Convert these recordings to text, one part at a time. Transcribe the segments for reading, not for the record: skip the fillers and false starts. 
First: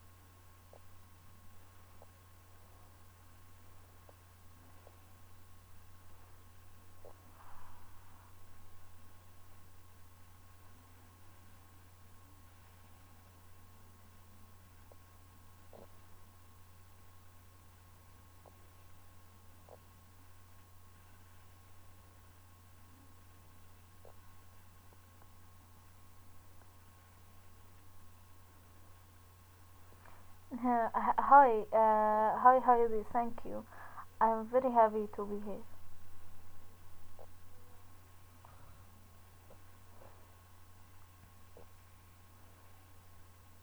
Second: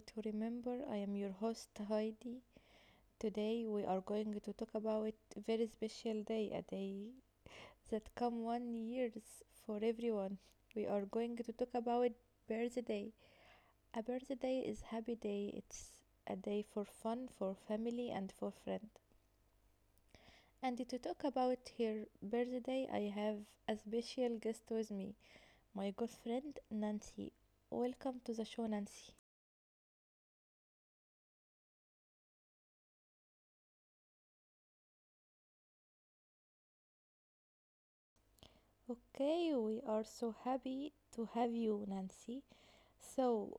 to Remember. I am your host Heidi. Today we are going to talk about a very special day, a day that come one years for everyone. We are going to talk about birthday. A birthday is happy day. It's a day for fun, for family, and for friend. And to talk about her birthday, I have a special guest with me, my good friend Nancy. Welcome to the show, Nancy. Uh, hi, Heidi, thank you. I'm very happy to be here. Okay, we are so happy to have you, Nancy. So,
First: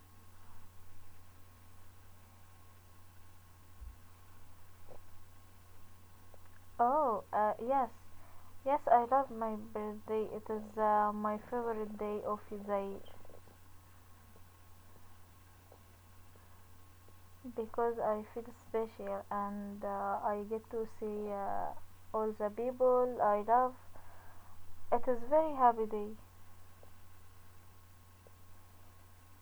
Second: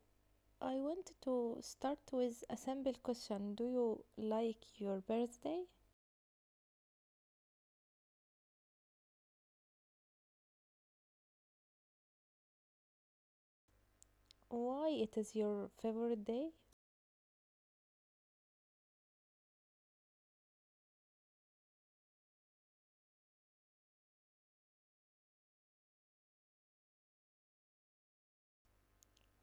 I want to start with a simple question. Do you like your birthday? Oh, yes, yes, I love my birthday. It is my favorite day of the year Why it is your favorite day? because I feel special and I get to see all the people I love. It is very happy day.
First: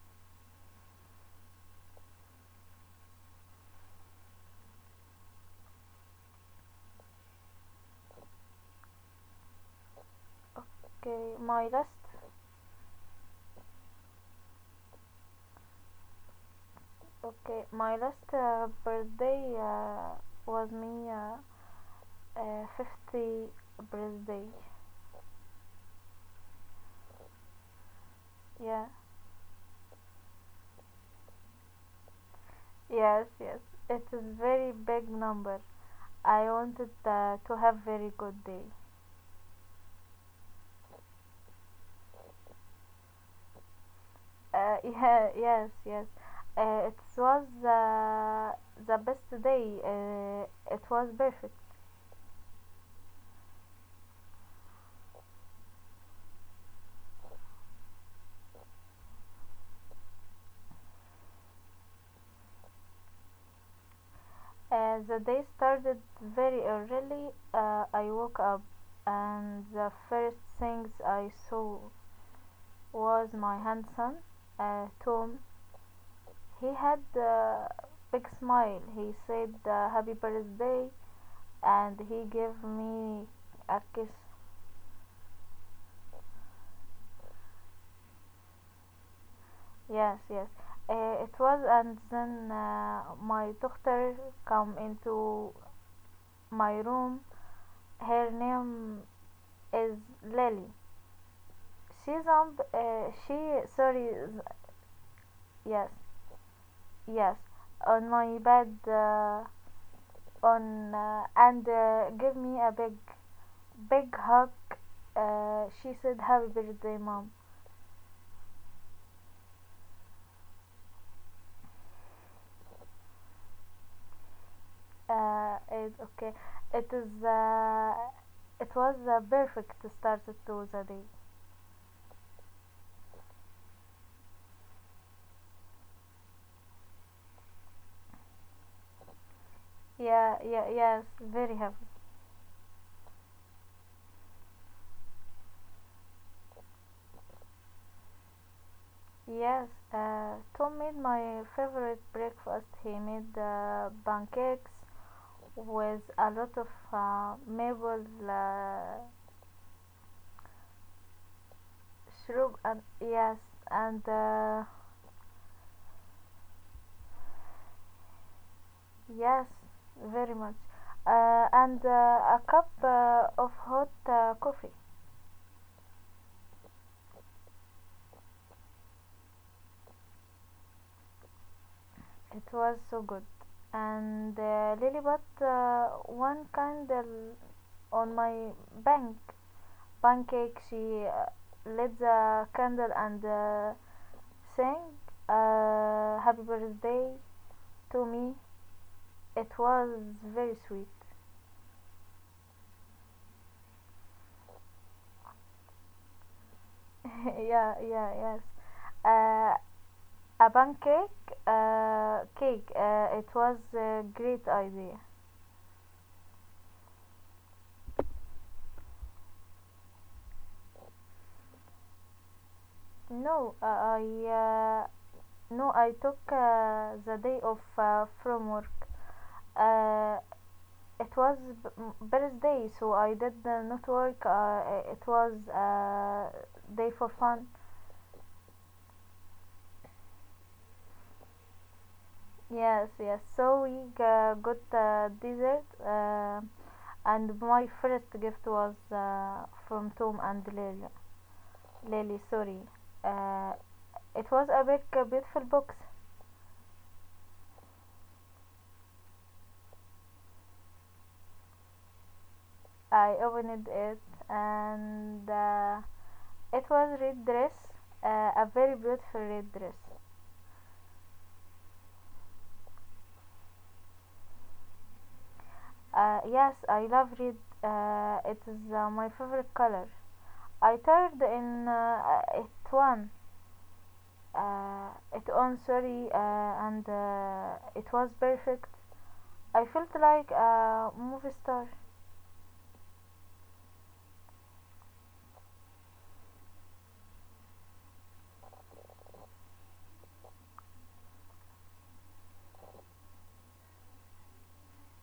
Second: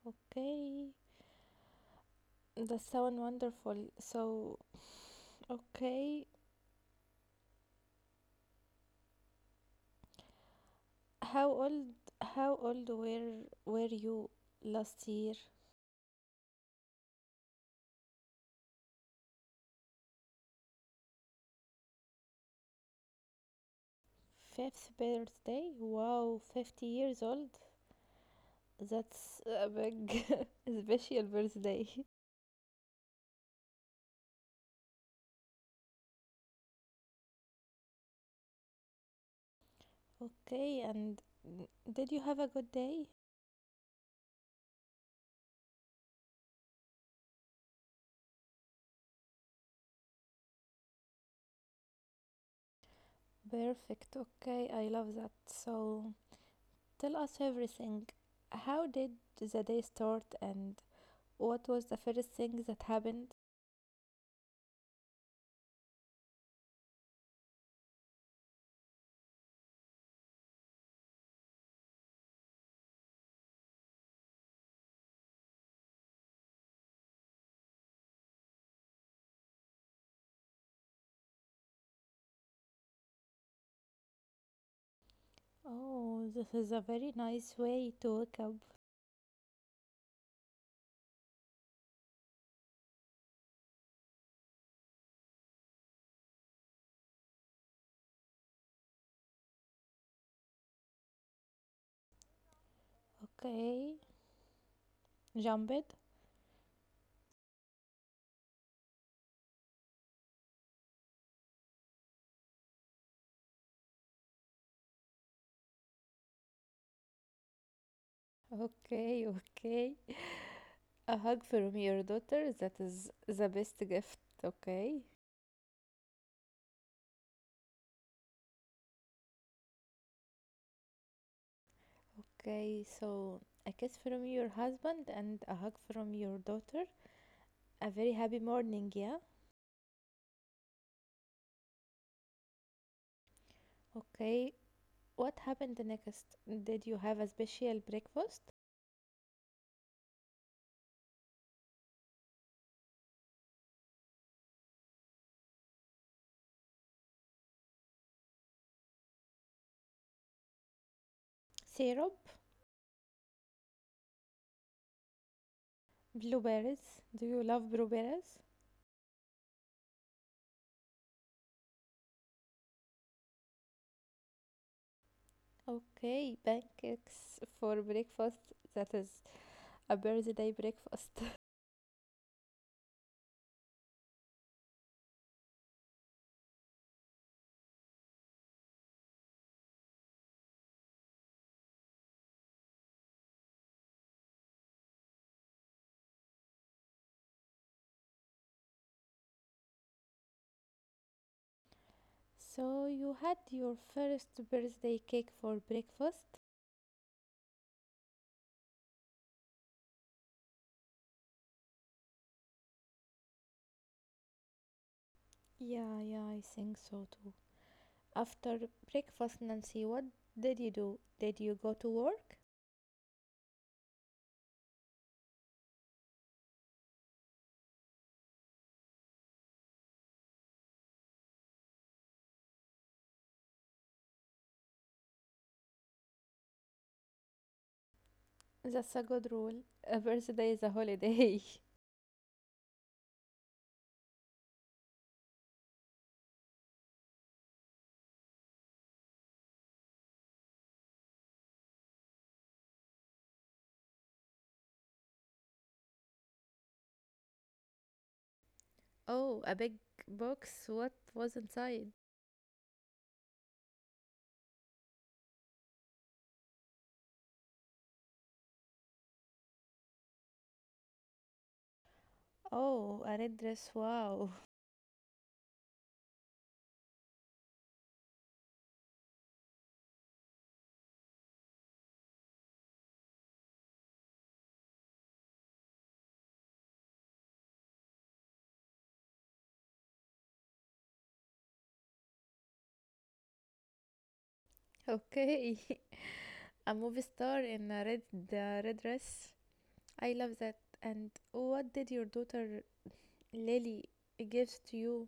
Okay, that sounds wonderful. So, okay, Okay, how my last, old how old were you last year? okay, my last birthday was me. 50 birthday. Fifth birthday? Wow, 50 years old. Yeah. That's a big special birthday. Yes, yes. It is very big number. I wanted to have very good day. Okay, and did you have a good day? Yeah, yes, yes. It was the best day. It was perfect. Perfect. Okay, I love that. So tell us everything. How did the day start and what was the first thing that happened? The day started very early. I woke up, and the first things I saw was my handsome Tom. He had a big smile. He said happy birthday and he gave me a kiss. Oh, this is a very nice way to wake up. Yes, yes. It was, and then my daughter come into my room. Her name is Lily. She's on, she, Okay, sorry. jump Yes, it. yes. On my bed, on, and give me a big hug. She said, "Happy birthday, Mom." Okay, okay. A hug from your daughter, that is the best gift. Okay. Okay. It is. It was a perfect start to the day. Okay, so a kiss from your husband and a hug from your daughter. A very happy morning, yeah? Yeah, yeah, yes, very happy. Okay, what happened the next? Did you have a special breakfast? Yes, Tom made my favorite breakfast. He made pancakes with a lot of maple Syrup, syrup, and yes, and blueberries. Do you love blueberries? yes, very much. And a cup of hot coffee. Okay, pancakes for breakfast. That is a birthday breakfast. It was so good. And Lilibut one candle on my bank pancake. She lit the candle and sang "Happy Birthday" to me. It was very sweet. So you had your first birthday cake for breakfast? yeah, yeah, yes. Uh, a pancake cake. It was a great idea. Yeah, yeah, I think so too. After breakfast, Nancy, what did you do? Did you go to work? No, uh, I uh, no, I took the day off from work. Uh, it was birthday, so I did not work. It was day for fun. That's a good rule. A birthday is a holiday. Yes, yes. So we got dessert, and my first gift was from Tom and Leila. Lily, sorry. Uh, it was a big, beautiful box. Oh, a big box. What was inside? I opened it and it was red dress, a very beautiful red dress. Oh, a red dress. Wow. Yes, I love red. It is my favorite color. I turned in it one, it on, sorry, and it was perfect. I felt like a movie star. Okay. A movie star in a red the red dress. I love that. And what did your daughter Lily gives to you?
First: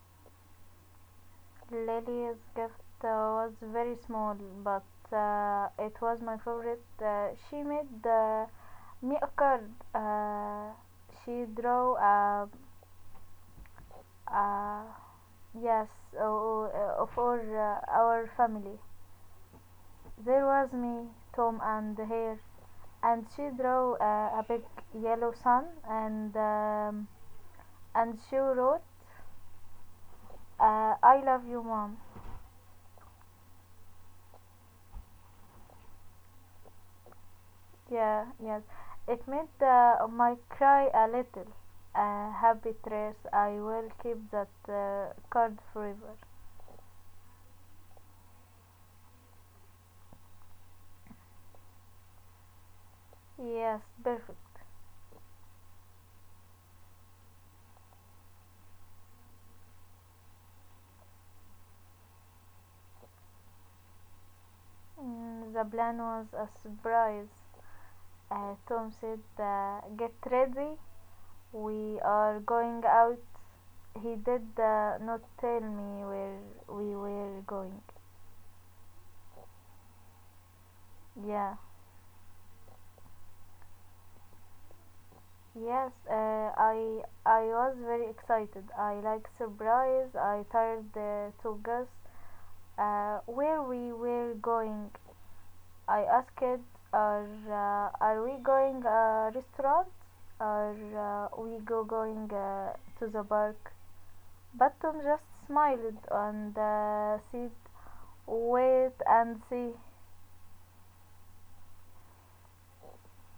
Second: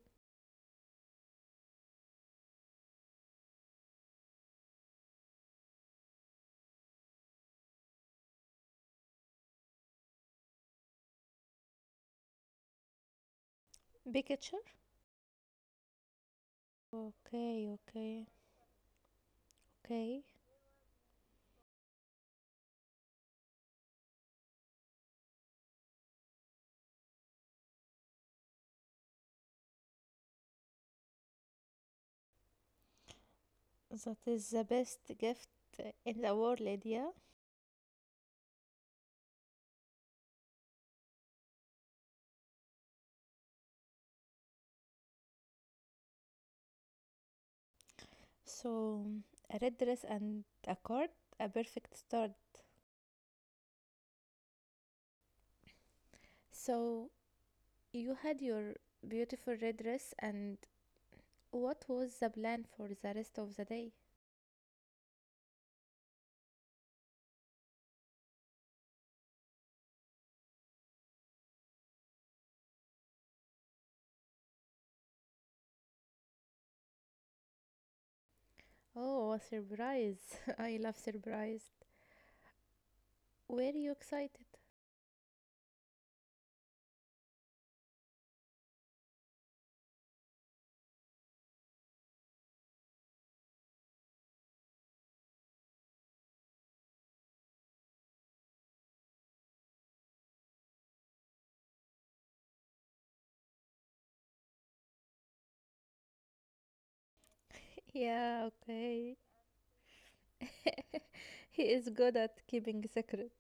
Lily's gift was very small, but it was my favorite. She made me a card. She drew a, Big picture? a yes, o- of our, Okay, uh, okay, our family. okay. There was me, Tom, and her, and she drew a big yellow sun, and she wrote, "I love you, Mom." That is the best gift in the world, Lydia. Yeah, yes. It made my cry a little. A happy trace. I will keep that card forever. So, a red dress and a card, a perfect start. Yes, perfect. So, you had your beautiful red dress, and what was the plan for the rest of the day? The plan was a surprise. Tom said, "Get ready. We are going out." He did not tell me where we were going. Oh, a surprise. I love Yeah. surprised. Were you excited? Yes, I was very excited. I like surprise. I tired to guess where we were going. I asked, "Are we going a restaurant? Are we go going to the park?" But Tom just smiled and said, Yeah, "Wait okay. and see." He is good at keeping secret.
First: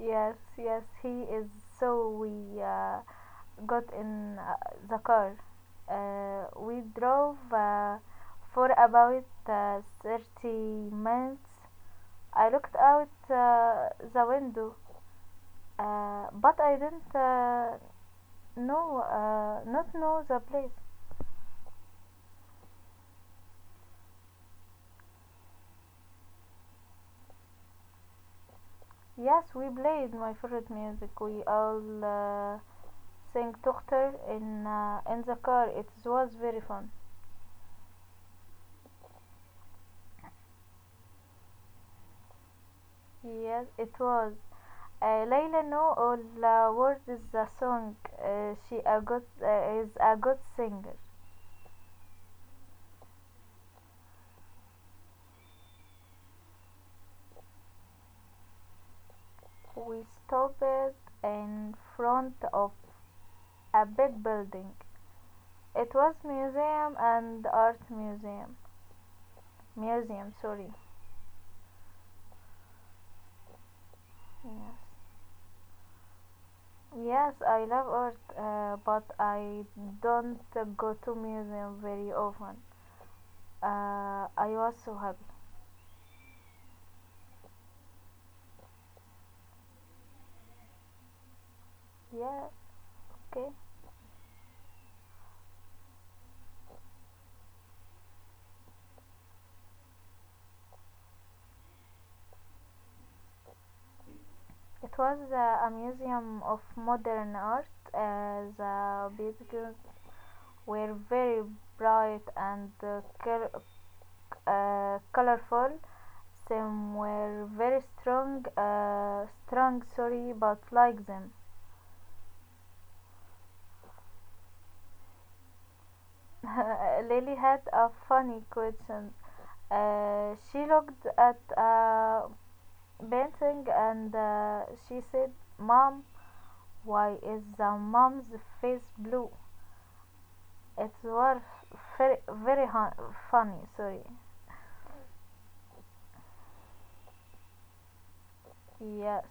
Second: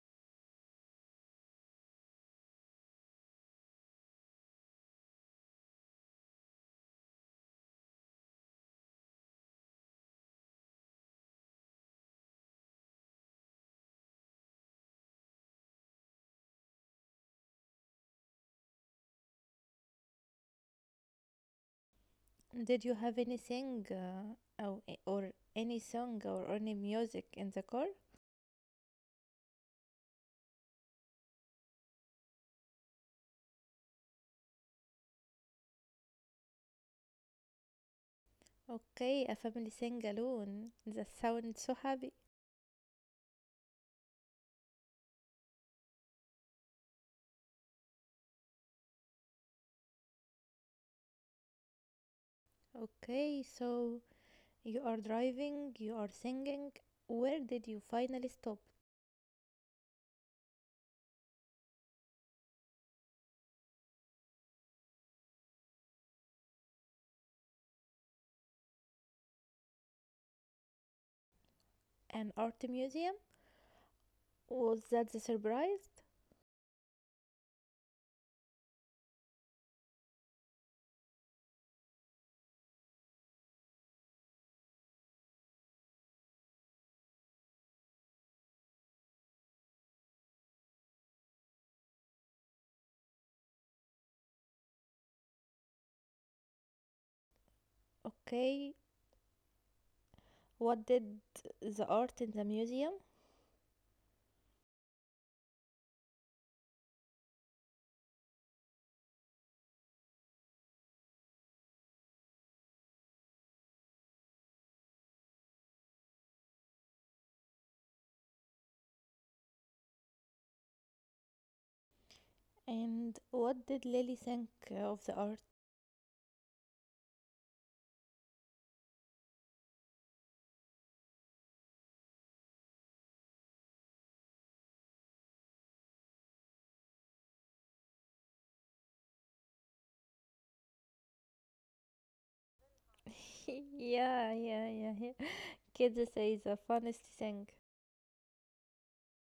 Yes, yes, he is. So we got in the car. We drove for about 30 minutes. I looked out the window, but I didn't know, not know the place. Did you have anything or any song or any music in the car? Yes, we played my favorite music. We all sang Tochter in the car. It was very fun. Okay, a family sing alone. That sounds so happy. Yes, it was. Layla know all the words of the song. She a good is a good singer. Okay, so you are driving, you are singing. Where did you finally stop? We stopped in front of a big building. It was museum and art museum. Museum, sorry. An art museum? Yes. Was that the surprise? Yes, I love art, but I don't go to museum very often. I was so happy. Yeah, okay. Okay, what did the art in the museum? It was a museum of modern art. The pictures were very bright and colorful. Some were very strong. Sorry, but like them. And what did Lily think of the art? Lily had a funny question. She looked at a painting and she said, "Mom, why is the mom's face blue?" It was very, very funny, sorry. Yeah, yeah, yeah, yeah. Kids say the funniest thing. Yes.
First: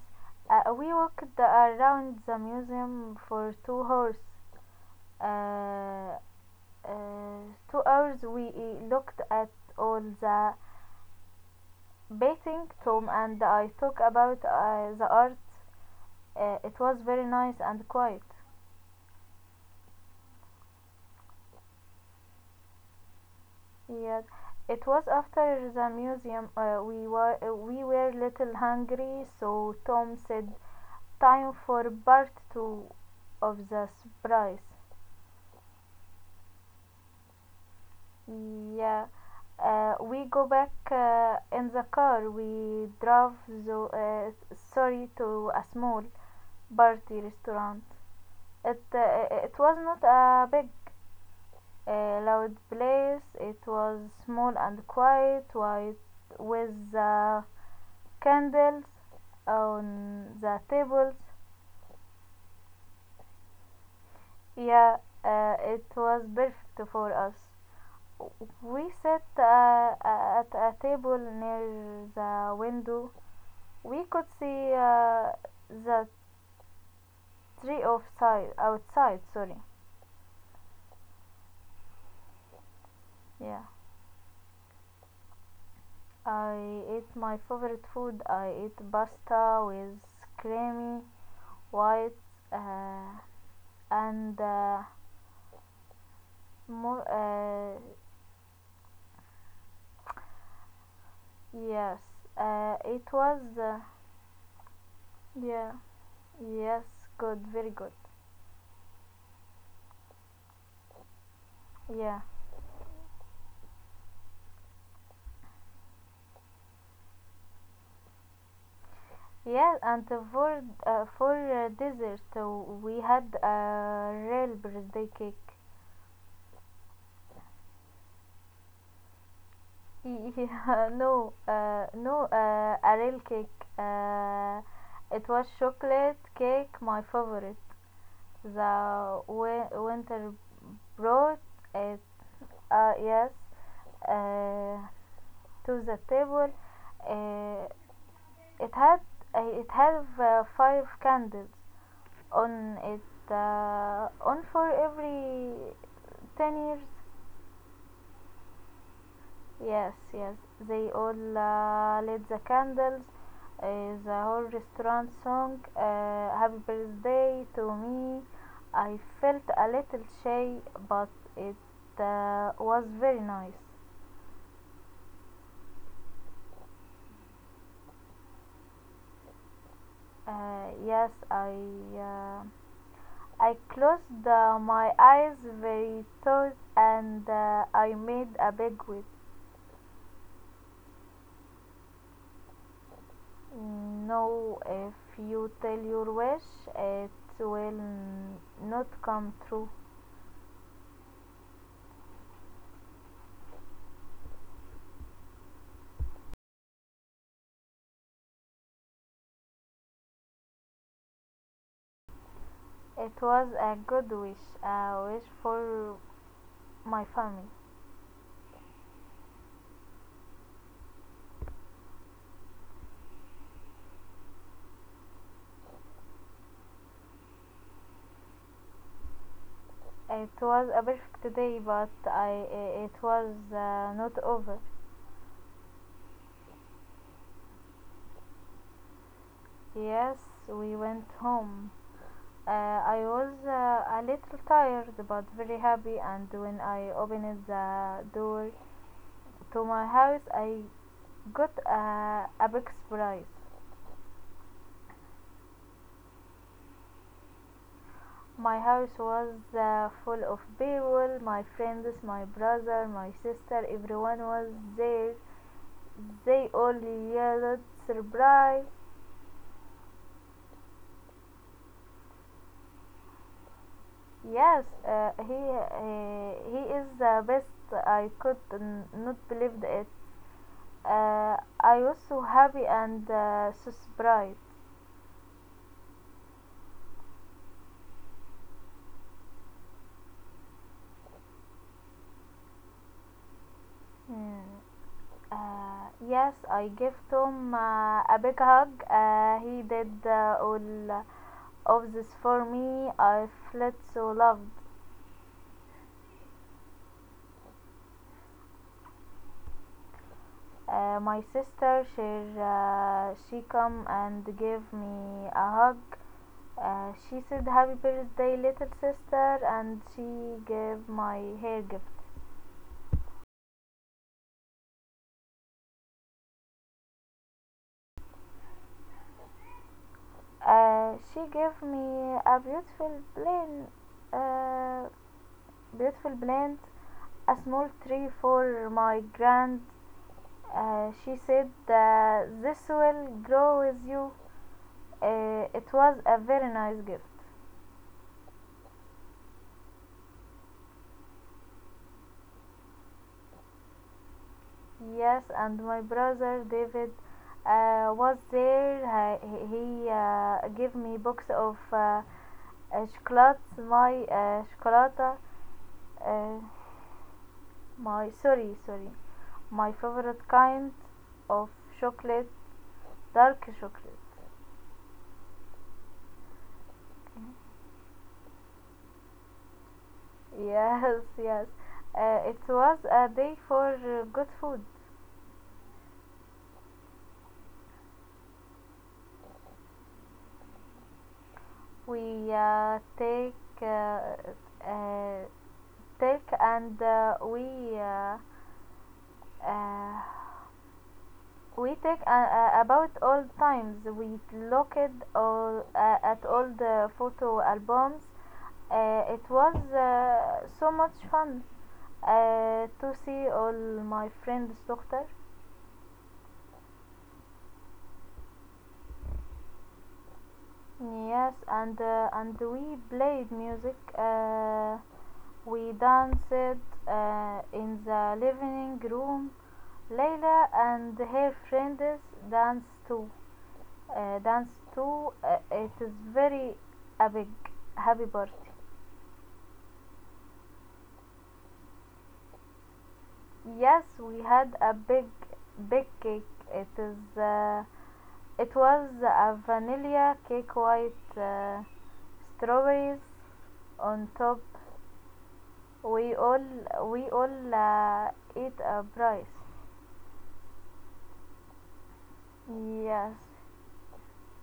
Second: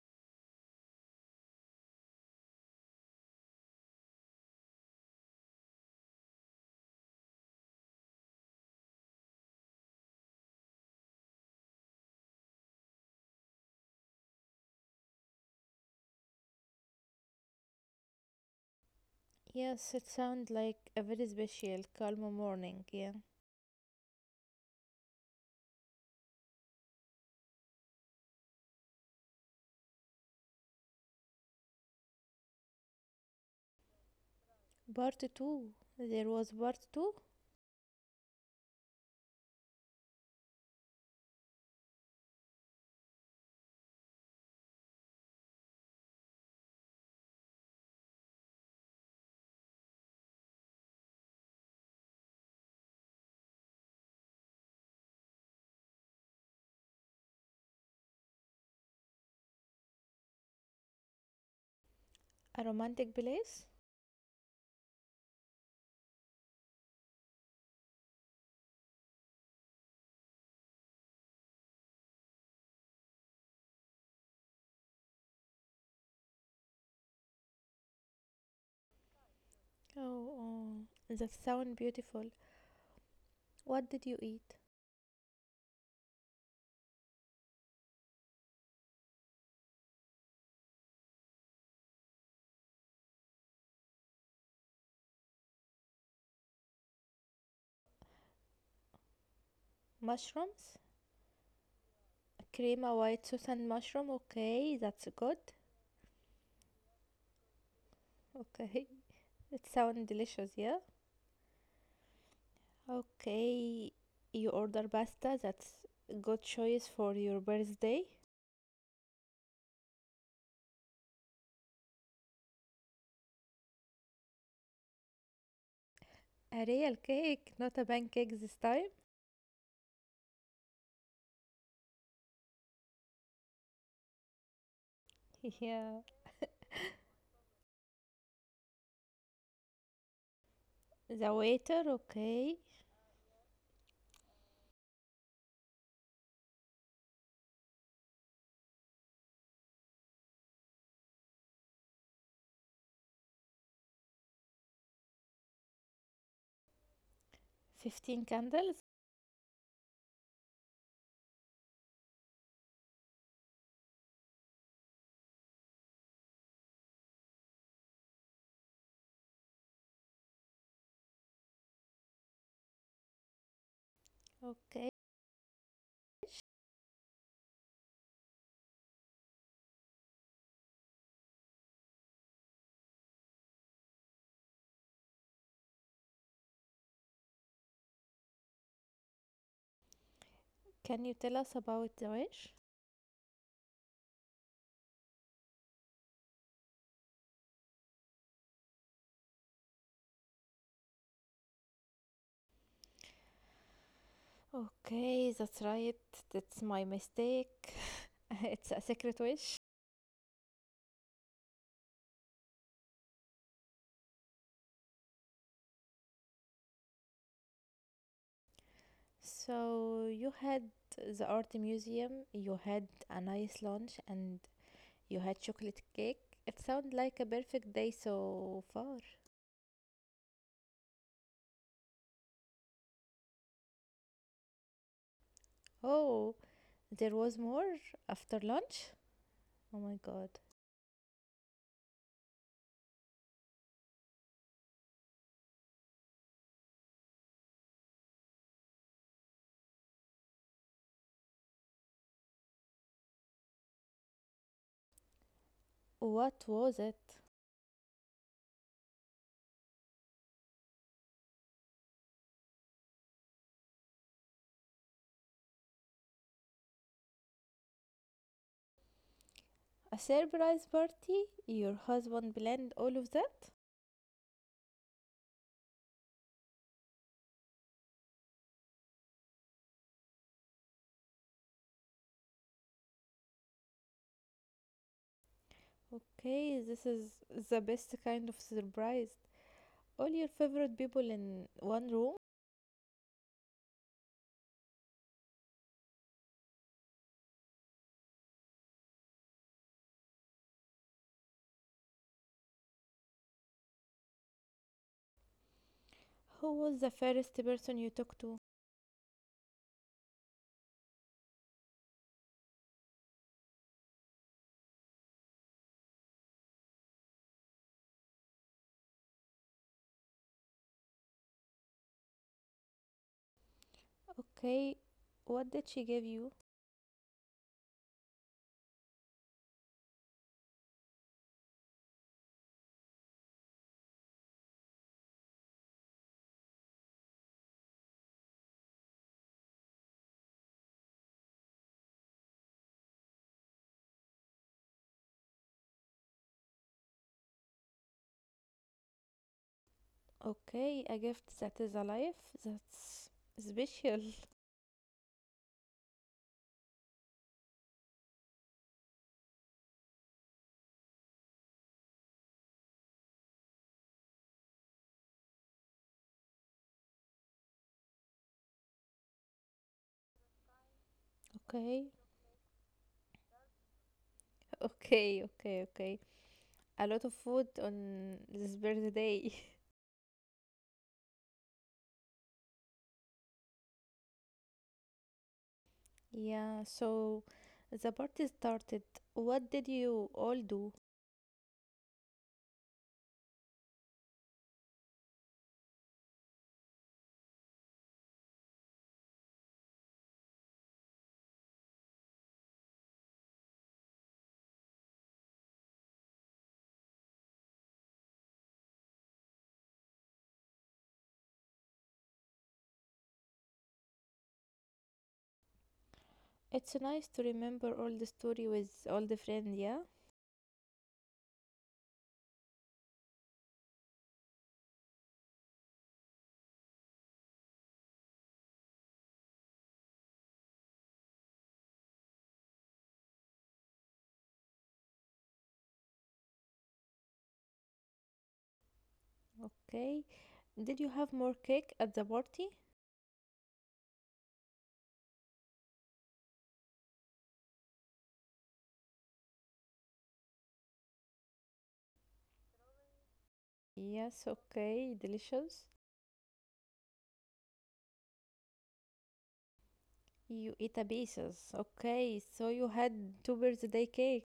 We walked around the museum for 2 hours. Uh, uh, 2 hours we looked at all the painting. Tom and I talked about the art. It was very nice and quiet. Yes, it sounds like a very special, calm morning, yeah. Yes, it was. After the museum, we were little hungry, so Tom said, "Time for part two of the surprise." Part 2. There was part 2? Yeah, we go back in the car. We drove the sorry, to a small party restaurant. It was not a big, a loud place. It was small and quiet, white, with the candles on the tables. A romantic place? Yeah, it was perfect for us. We sat at a table near the window. We could see the tree outside. Sorry. Oh, oh, that sounds beautiful. Yeah. What did you eat? I ate my favorite food. I ate pasta with creamy white, uh, and more, Mushrooms? yes, Crema it white was sauce and mushroom? Okay, that's good. yeah, yes, good, very good, Okay, it sounds delicious, yeah? yeah, Okay, you order pasta, that's a good choice for your birthday. yeah, and for dessert we had a real birthday cake. A real cake, not a pancake this time? yeah, no, a real cake, uh, it was Yeah, chocolate cake, my favorite. The winter the brought waiter, it, okay. Yes, uh, to the table. Uh, it had it had five candles on it, on for every 10 years. 15 candles. Yes, yes. They all lit the candles. The whole restaurant song "Happy Birthday to Me." I felt a little shy, but it was very nice. Okay, Yes, uh, I closed my eyes very tight and I made a big wish. can you tell us about the wish? No, if you tell your wish, it will not come true. Okay, that's right. That's my mistake. It's a secret wish. It was a good wish, a wish for my family. So you had the art museum, you had a nice lunch, and you had chocolate cake. It sounds like a perfect day so far. It was a perfect day, but it was not over. Oh, there was more after lunch? Oh my Yes, god. we went home. I was a little tired, but very happy. And when I opened the door to my house, I got a big surprise. What was it? My house was full of people, my friends, my brother, my sister, everyone was there. They only yelled surprise. A surprise party? Your husband planned all of that? Yes, he is the best. I could not believe it. I was so happy and so surprised. Okay, this is the best kind of surprise. All your favorite people in one room? Hmm. Yes, I gave Tom a big hug. He did all of this for me. I felt so loved. Who was the first person you talked to? My sister, she come and gave me a hug. She said, "Happy birthday, little sister," and she gave my hair gift. Okay, what did she give you? She gave me a uh, beautiful plant, a small tree for my grand. She said that this will grow with you. It was a very nice gift. Okay, a gift that is alive? That's special. Yes, and my brother David was there. He gave me box of chocolates, my chocolate, uh, my sorry, sorry, my favorite kind of Okay, chocolate, dark chocolate. okay, okay, okay. A lot of food on this birthday. Yes, yes. It was a day for good food. Yeah, so the party started. What did you all do? We take uh, uh, take and we. Uh, we take about old times. We looked at all the photo albums. It was so much fun to see all my friends doctor. It's nice to remember all the story with all the friends, yeah? Yes, and and we played music. We danced in the living room. Layla and her friends danced too. Dance to It is very a big happy birthday. Okay. Did you have more cake at the party? Yes, we had a big, big cake. It is uh, it was a vanilla cake, white strawberries on Yes, top. okay, delicious. We all we all eat a rice. You eat a pieces. Okay, so you Yes, had two birthday cake.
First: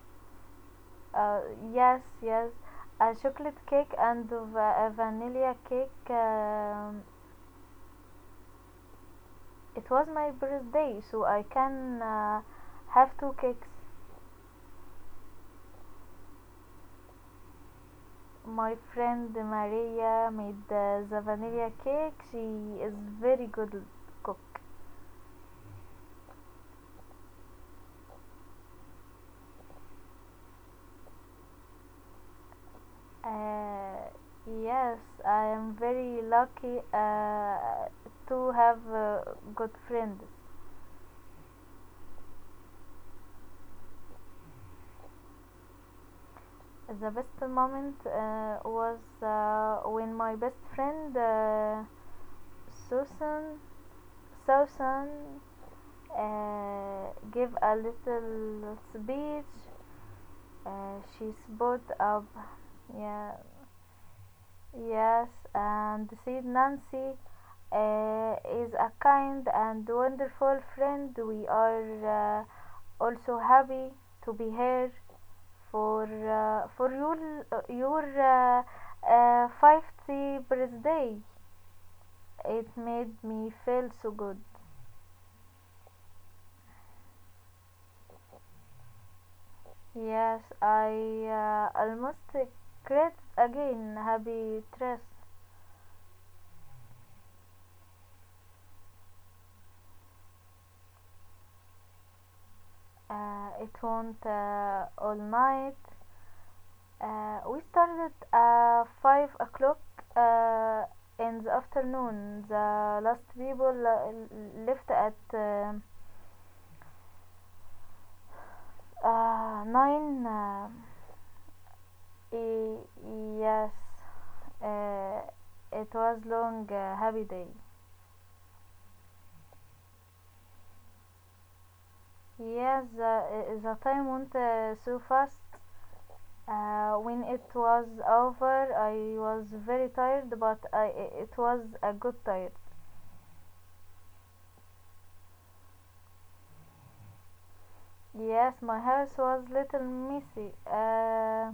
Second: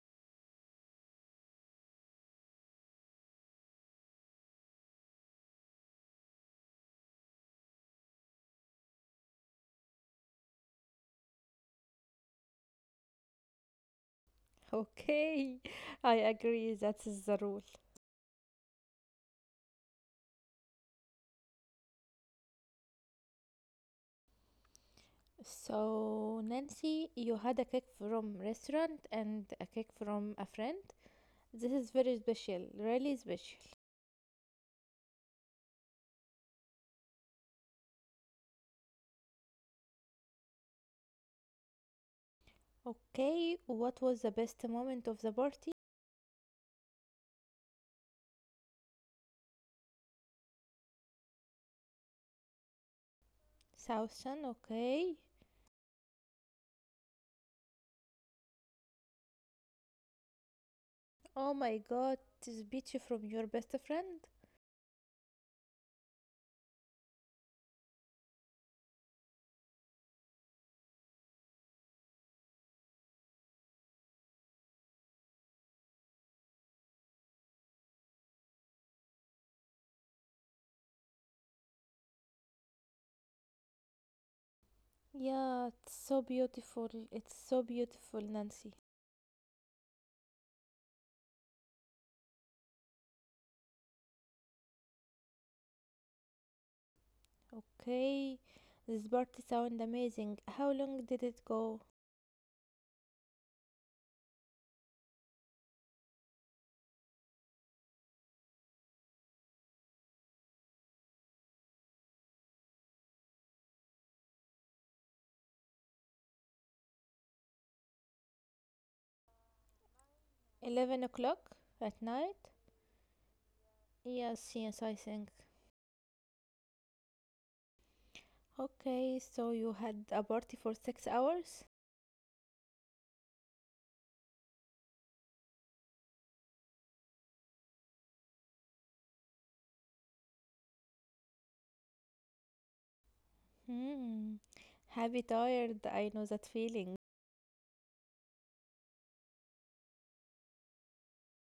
uh, yes, yes, a chocolate cake and a vanilla cake. It was my birthday, so I can have two cakes. Okay, I agree, that is the rule. My friend Maria made the vanilla cake. She is very good cook. So, Nancy, you had a cake from restaurant and a cake from a friend. This is very special, really special. Uh, yes, I am very lucky to have good friends. Okay, what was the best moment of the party? The best moment was when my best friend Susan Southsan, Susan okay. Give a little speech. She Oh my stood god, up, this speech from yeah, your best friend? yes, and said, "Nancy is a kind and wonderful friend. We are also happy to be here for your 50th birthday." It made me feel so good. Yeah, it's so beautiful. It's so beautiful, Nancy. Yes, I almost create again happy dress. Okay, this party sound amazing. How long did it go? It went all night. We started at 5 o'clock uh, in the afternoon. The last people left at 9. 11 o'clock at night? e- yes, Yes, yes, I uh, think. it was long, happy day. Okay, so you had a party for 6 hours? Yes, the time went so fast. When it was over, I was very tired, but it was a good tired. Hmm, happy tired. I know that feeling. Yes, my house was little messy. Uh,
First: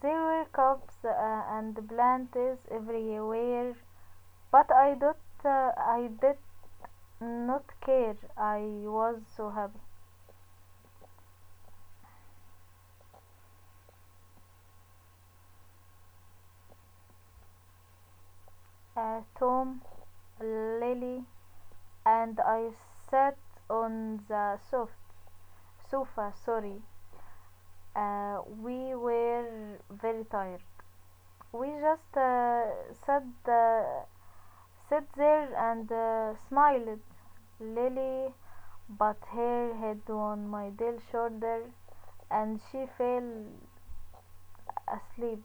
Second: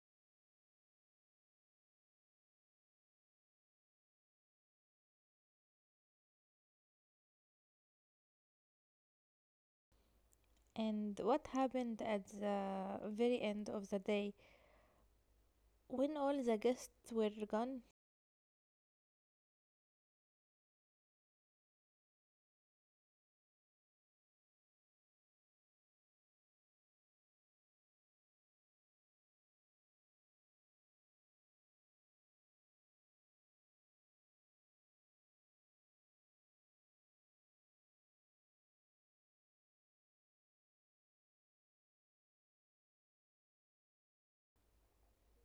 there were cups and plants everywhere, but I don't, I did not care. I was so happy. And what happened at the very end of the day when all the guests were gone? Tom, Lily, and I sat on the soft sofa. Sorry, we were very tired. We just sat, uh, sat there and smiled. Lily but her head on my dear shoulder and she fell asleep.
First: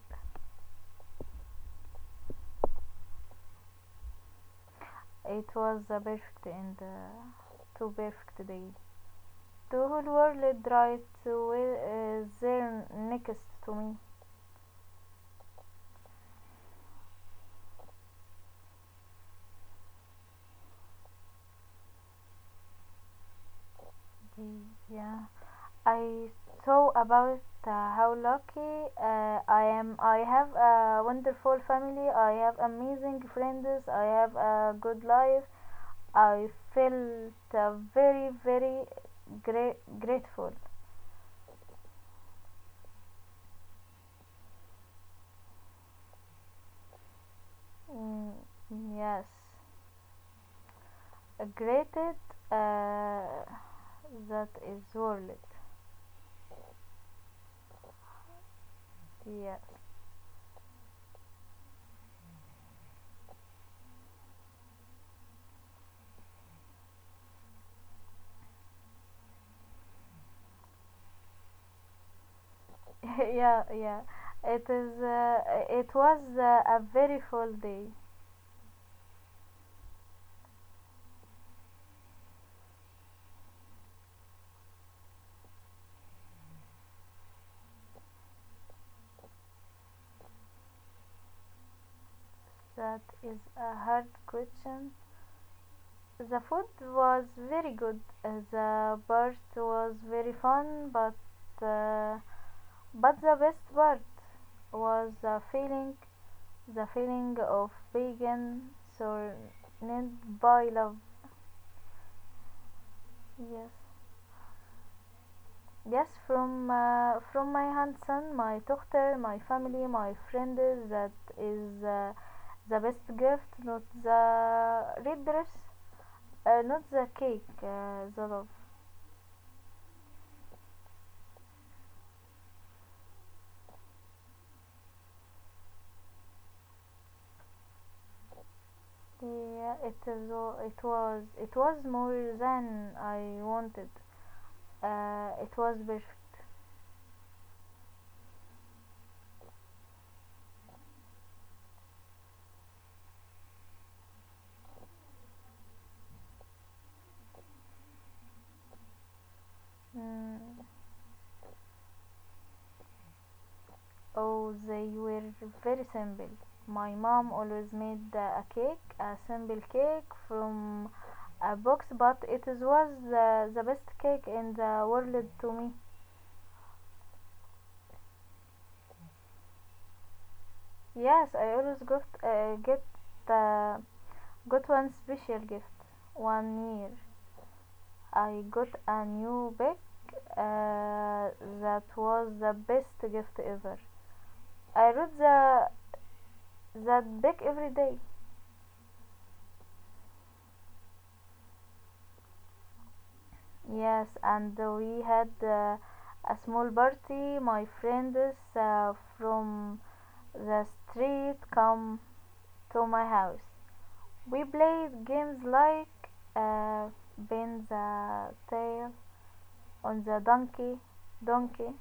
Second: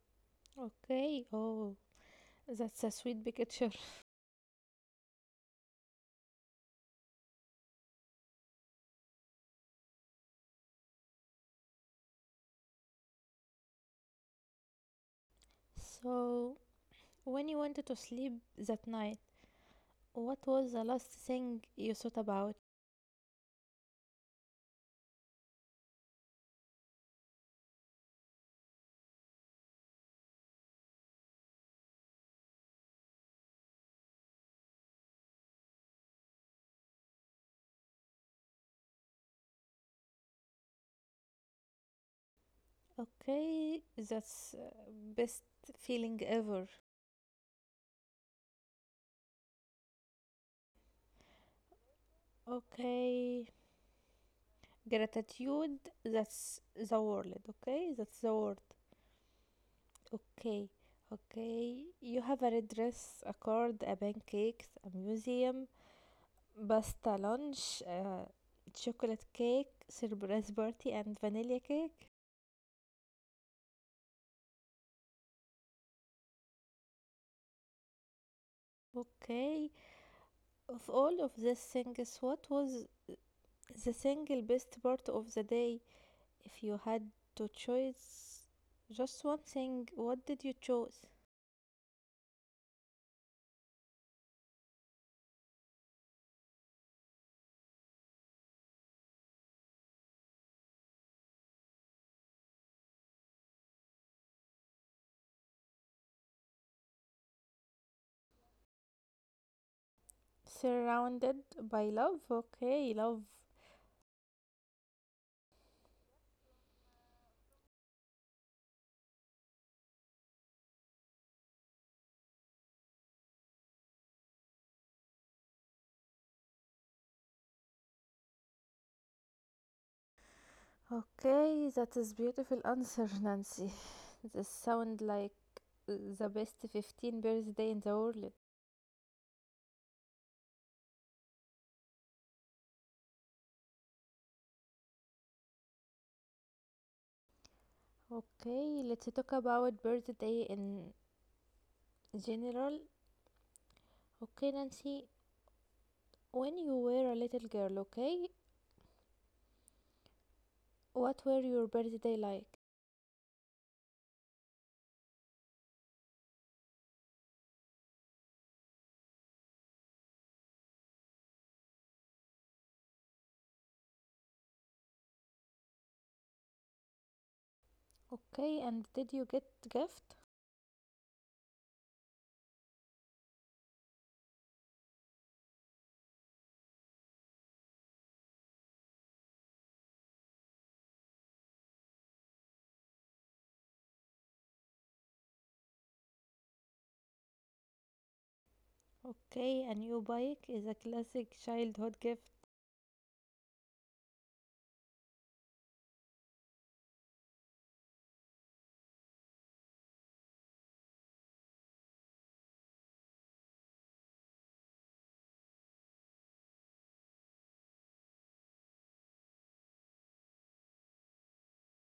Okay, oh, that's a sweet picture. It was a perfect and to perfect day. The whole world right to there next to me. So, when you wanted to sleep that night, what was the last thing you thought about? Yeah. I saw about how lucky I am. I have a wonderful family. I have amazing friends. I have a good life. I felt very, very grateful. Okay, that's best feeling ever. Mm, yes, grateful uh, Okay, that is worth it. gratitude, that's the word, okay? That's the word. Yes. Okay, okay. You have a red dress, a card, a pancake, a museum, باستا لانش آه، chocolate cake, surprise party, and vanilla cake. Yeah, yeah. It is. It was a very full day. Okay, of all of these things, what was the single best part of the day? If you had to choose just one thing, what did you choose? That is a hard question. The food was very good. The part was very fun, uh, but the best part was the feeling of being surrounded by love. Surrounded by love. Okay, love. Yes, yes, from my handsome, my daughter, my family, my friends. That is the best gift, not the red dress, not the cake, the love. Okay, that is beautiful answer, Nancy. This sound like the best 15 birthday in the world. Yeah, it is. It was. It was more than I wanted. It was perfect. Okay, let's talk about birthday in general. Okay, Nancy, when you were a little girl, okay, Mm, what were your birthday like? oh, they were very simple. My mom always made a cake, a simple cake from a box, but was the best cake in the world to me. Okay, and did you get gift? Yes, I always uh, got one special gift one year. I got a new bag uh, that was the best gift ever. I read the, that bag every day. Okay, a new bike is a classic childhood gift. Yes, and we had a small party. My friends from the street come to my house. We played games like uh, bend the tail on the donkey.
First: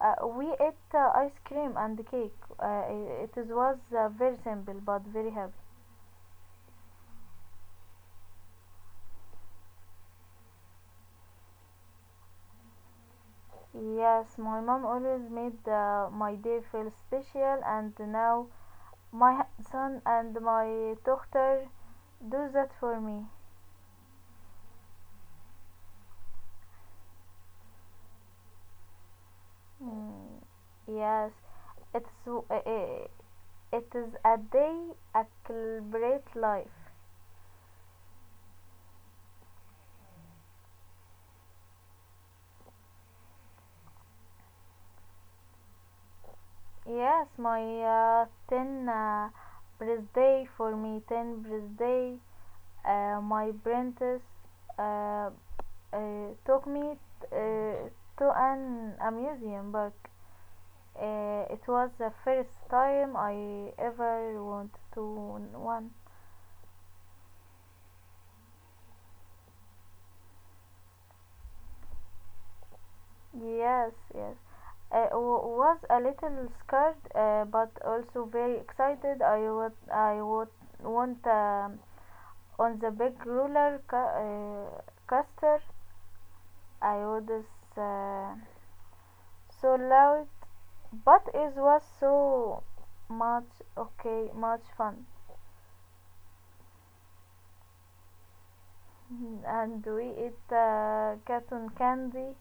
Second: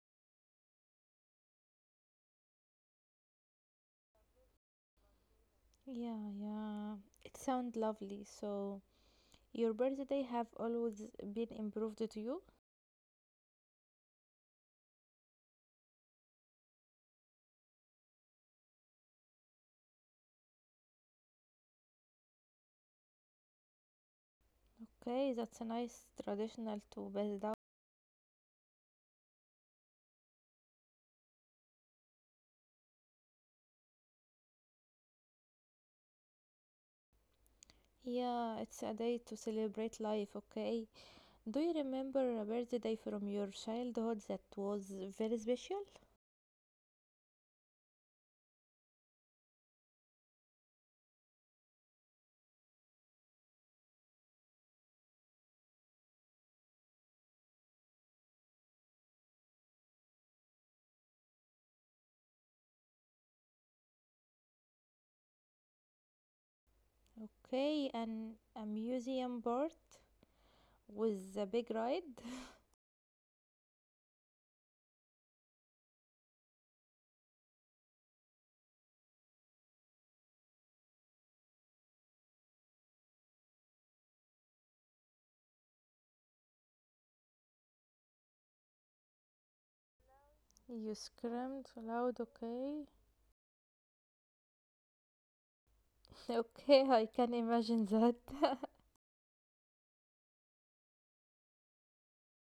We ate ice cream and cake. It was very simple but very happy. Yeah, yeah, it sounds lovely. So, your birthday have always been improved to you? Yes, my mom always made my day feel special, and now my son and my daughter do that for me. Okay, that's a nice traditional to build up. Mm, yes, it's w- i- i- it is a day I celebrate life. Yeah, it's a day to celebrate life, okay? Do you remember a birthday from your childhood that was very special? Yes, my ten birthday for me, ten birthday my apprentice uh, took me uh, to an amusement park. It was the first time I ever went to one. Okay, and a museum board with a big ride. Yes, yes. I was a little scared, but also very excited. I would want on the big roller coaster. I would. Uh, so loud, You but it screamed was loud, so okay? much, okay, much fun. Okay, I can imagine that. And we ate cotton candy.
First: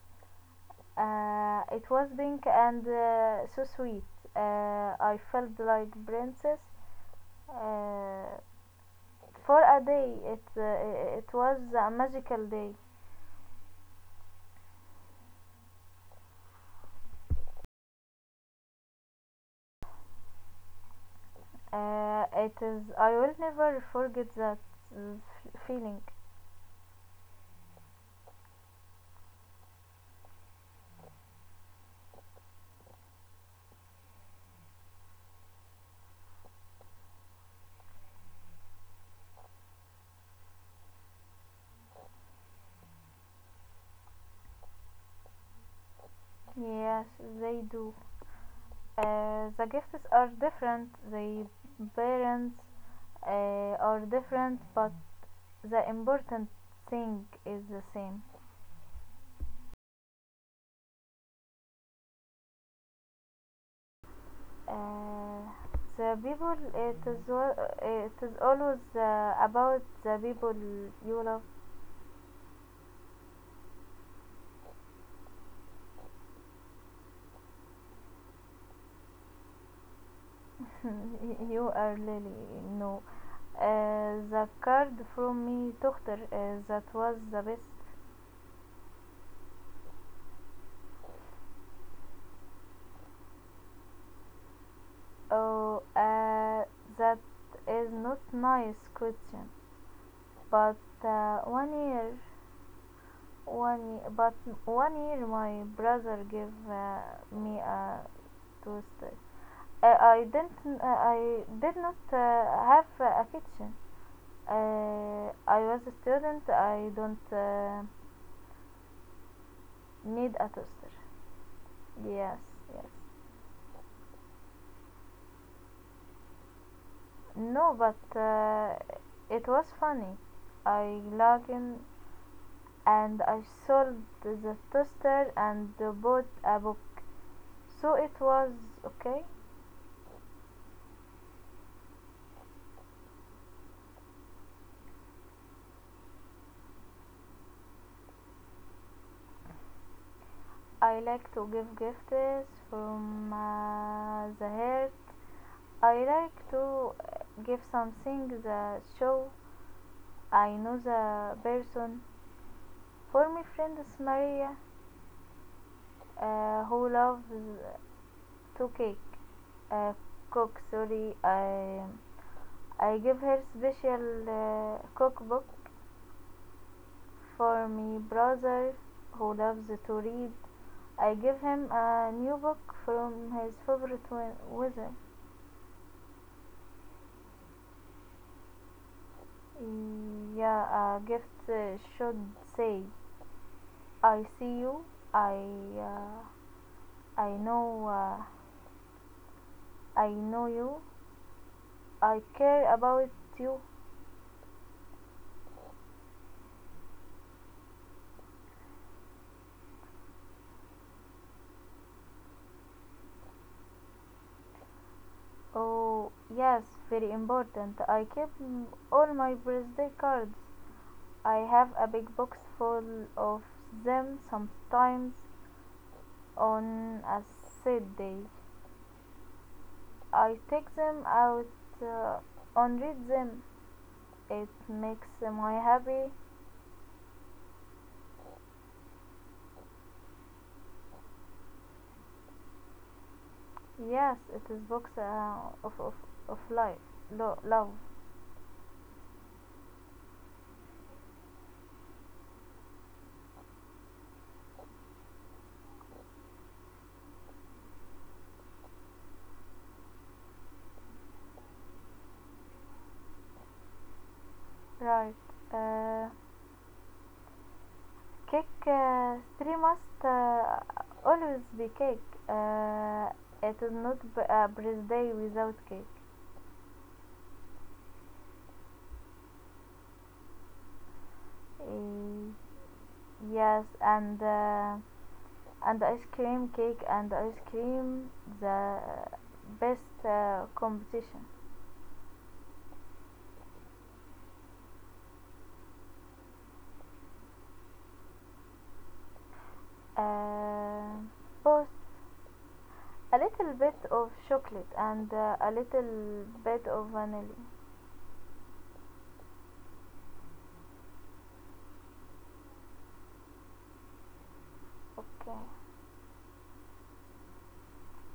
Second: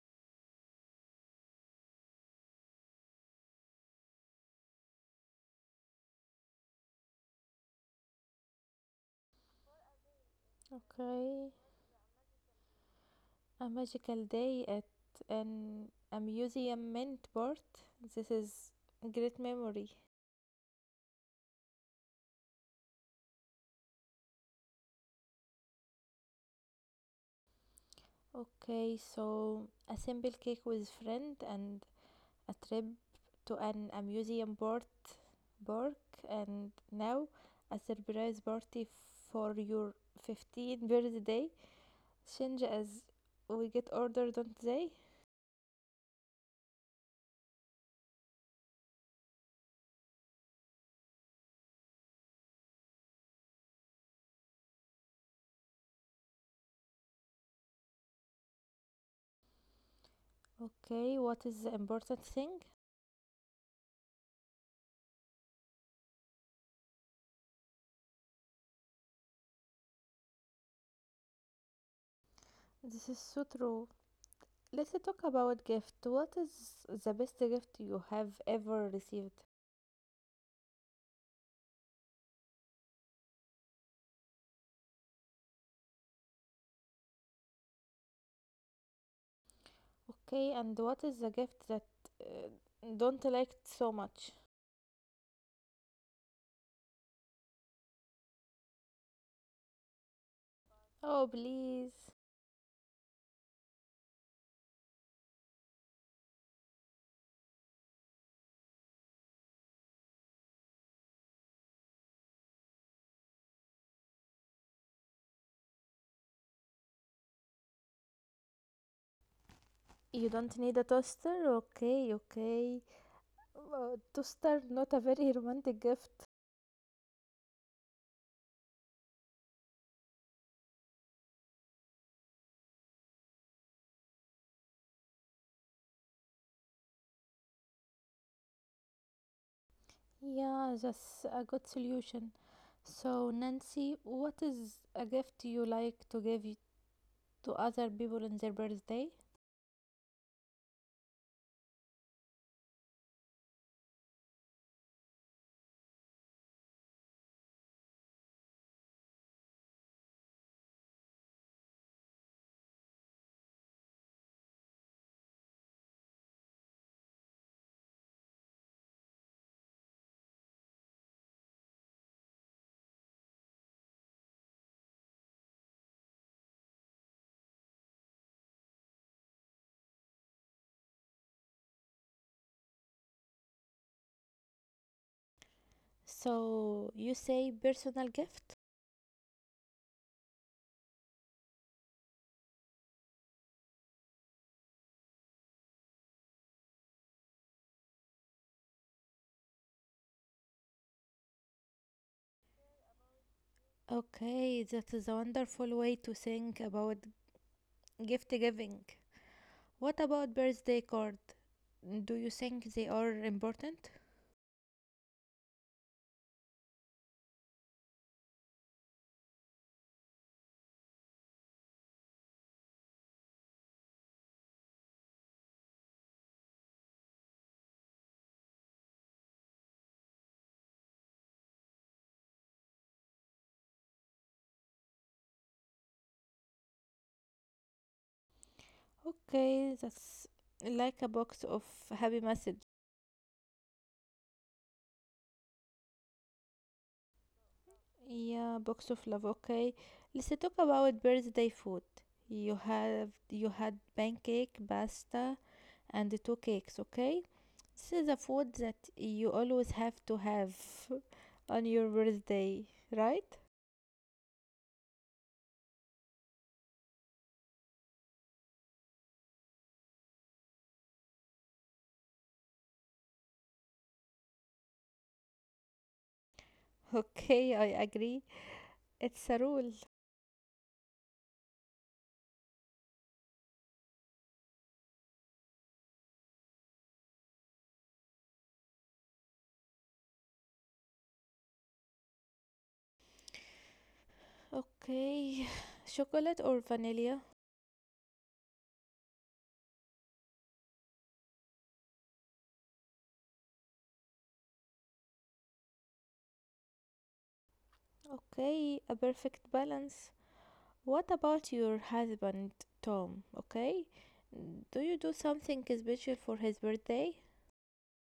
It was pink and so sweet. I felt like princess uh, for a day. It Okay. was a magical day. A magical day at an amusement board. This is great memory. It is. I will never forget that uh, feeling. Okay, so a simple cake with friend and a trip to an amusement board park and now a surprise party for your 15th birthday. Change as we get older, don't they? Yes, they do. The gifts are different, the parents are different, but the important thing is the same. Okay, what is the important thing? Uh, the people, it is always about the people you love. This is so true. Let's talk about gift. What is the best gift you have ever received? You are Lily, no. The card from me, doctor, that was the best. Okay, and what is the gift that uh, don't like so much? Oh, that is not nice question, but Oh, uh, one please. year but one year my brother gave me a toaster. I did not have a kitchen. I was a student. I don't You need a don't need a toaster. toaster? Okay, Yes, okay. yes. Toaster, not a very romantic gift. No, but it was funny. I logged in and I sold the toaster and bought a book. So it was okay. Yeah, that's a good solution. So, Nancy, what is a gift you like to give to other people on their birthday. I like to give gifts from the heart. I like to give something that show I know the person. For my friend Maria, who loves to uh, cook. Sorry, I give her special cookbook. For my brother, who loves to read, I give him a new book from his favorite wizard. So you say personal gift? Yeah, gifts should say, "I see you. I, uh, I know. I know you. I care about you." Okay, that is a wonderful way to think about gift giving. What about birthday card? Do you think they are important? Oh, yes, very important. I keep all my birthday cards. I have a big box full of them. Sometimes on a sad day, I take them out uh, and read them. It makes me happy. Okay, that's like a box of happy message. Yes, it is books of life, love, Yeah, box of love. Okay, let's talk about birthday food. You have you had pancake, pasta, and two cakes. Okay, this is a food that you always have to have on your birthday, right? right? Uh, cake three must always be cake. Uh, it is not a birthday without cake. Okay, I agree. It's a rule. Uh, yes, and ice cream cake and ice cream the best competition. Okay, chocolate or vanilla? Uh, post a little bit of chocolate and a little bit of vanilla. Okay, a perfect balance. What about your husband, Tom? Okay, do you do Okay, something special for his birthday?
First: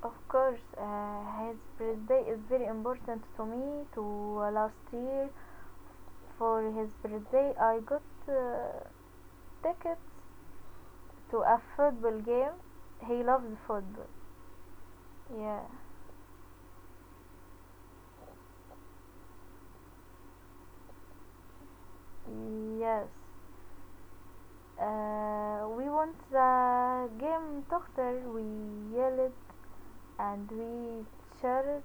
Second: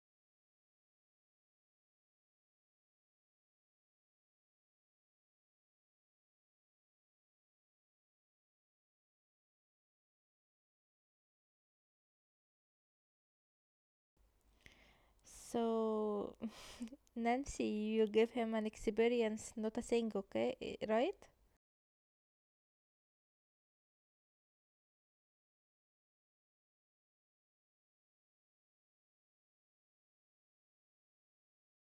of course his birthday is very important to me to. Last year for his birthday I got uh, tickets to a football game. He loves football. Yeah, So, Nancy, you give him an experience, not a thing, okay? Right? yes, we want the game doctor. We yelled and we cheered.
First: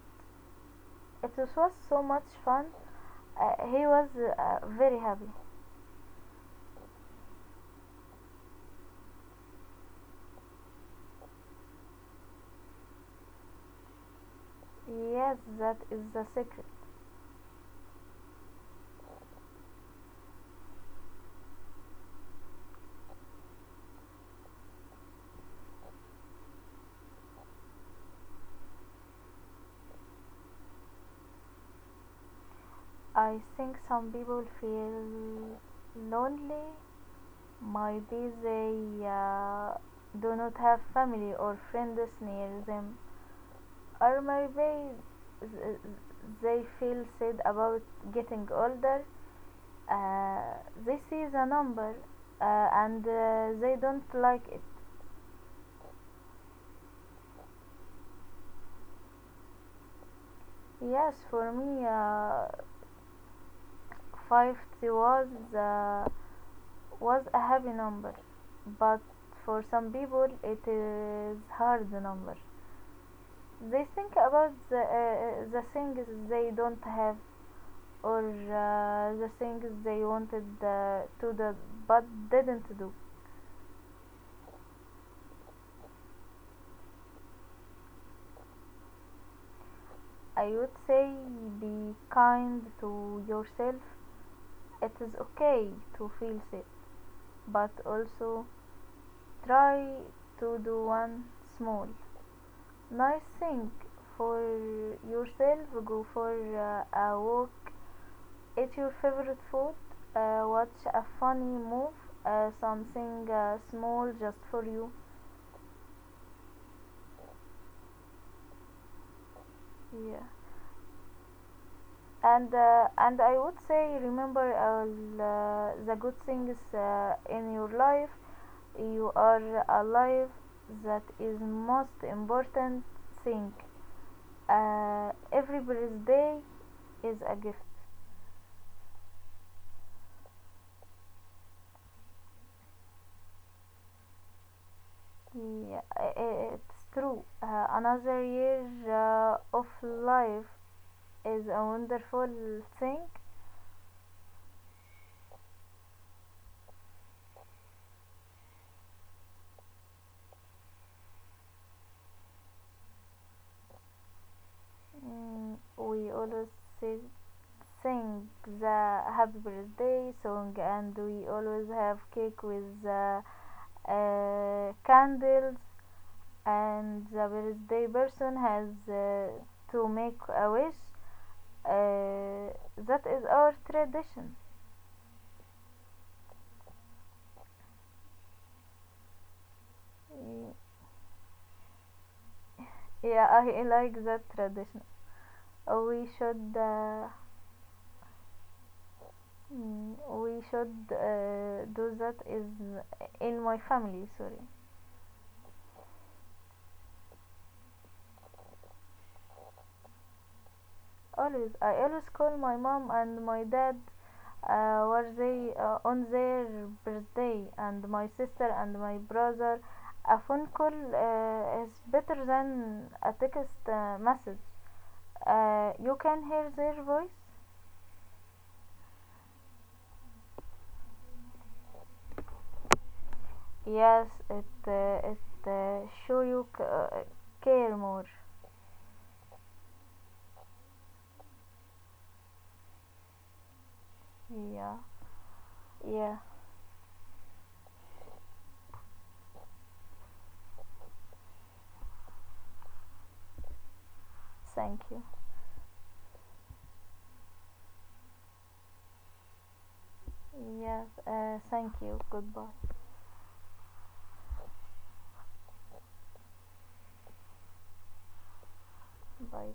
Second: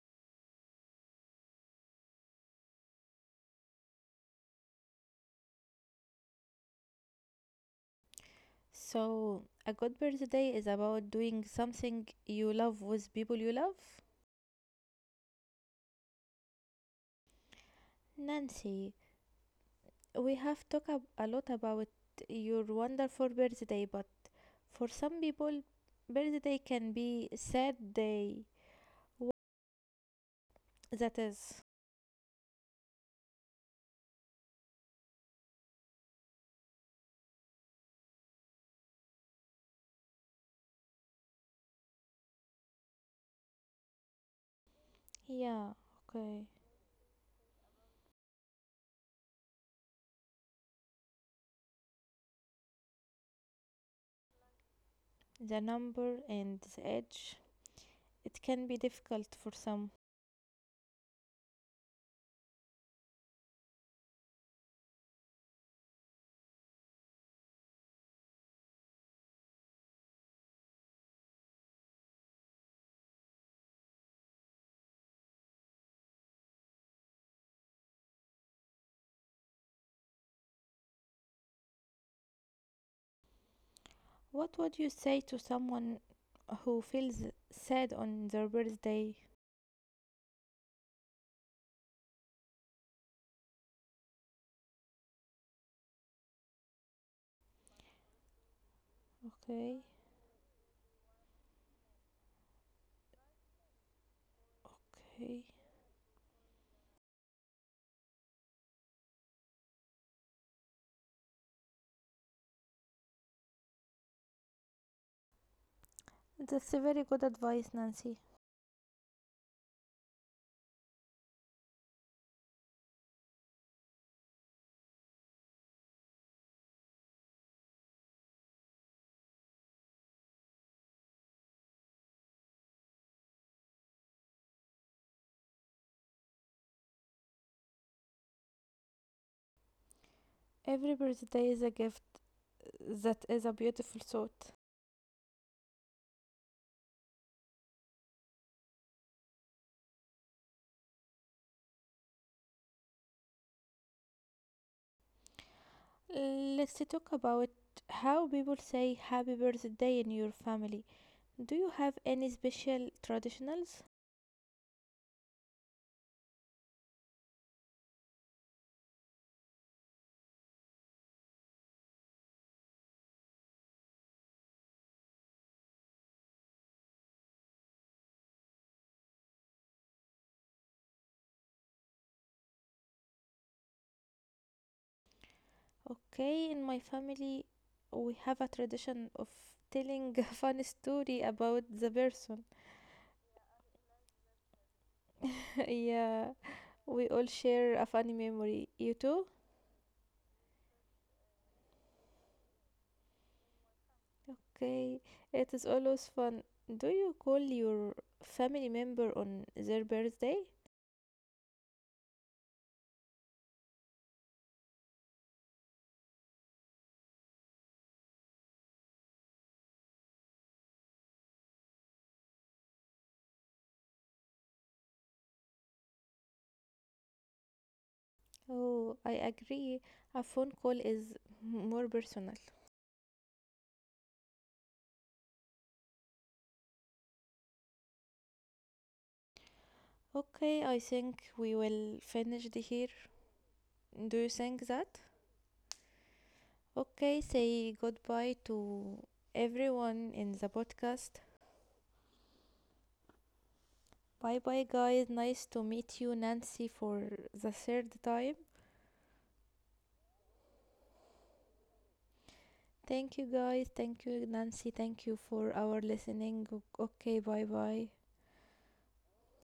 It was so much fun. He was very happy. So, a good birthday is about doing something you love with people you love. Yes, that is the secret. Nancy, we have talked a lot about your wonderful birthday, but for some people, birthday can be sad day. Wha- That is, I think some people feel lonely. Maybe they do not have family or friends near them, or maybe yeah, th- okay. they feel sad about getting older. Uh, this is a number, and they don't like it. The number and the age, it can be difficult for some. Yes, for me. Fifty was a happy number, but for some people it is hard number. They think about the things they don't have or the things they wanted to do but didn't do. What would you say to someone who feels sad on their birthday? I would say be kind to yourself. It is okay to feel sick, but also Okay, try to do one small. Nice thing for okay. yourself, go for a walk, eat your favorite food, watch a funny move, something small just for you. That's a very good advice, Nancy. Yeah. And I would say remember all the good things in your life. You are alive. That is most important thing. Every birthday is a gift. Every birthday is a gift, that is a beautiful thought. Yeah, it's true. Another year of life is a wonderful thing. Let's talk about how people say happy birthday in your family. Do you have any special traditionals? Mm, we always si- sing the happy birthday song, and we always have cake with candles, and the birthday person has to make a wish. Uh, that is our tradition. Okay, in my family, we have a tradition of telling a Y- funny story about the person. Yeah, I like that tradition. we Yeah, should we uh, all share a funny memory. You too? mm, we should do that is in my family. Sorry. Okay, it is always fun. Do you call your family member on their birthday? Always, I always call my mom and my dad were they on their birthday and my sister and my brother. A phone call is better than a text message. You can hear their voice. Oh, I agree. A phone call is more personal. Yes, it uh, show you care more. Okay, I think we will finish the here. Do you think Yeah, that? yeah, Okay, say goodbye to everyone in the podcast. Bye bye, thank you. guys. Nice to meet you, Nancy, for the third time. Yes, thank you. Goodbye. Thank you, guys. Thank you, Nancy. Thank you for our listening. Okay, bye bye. Bye.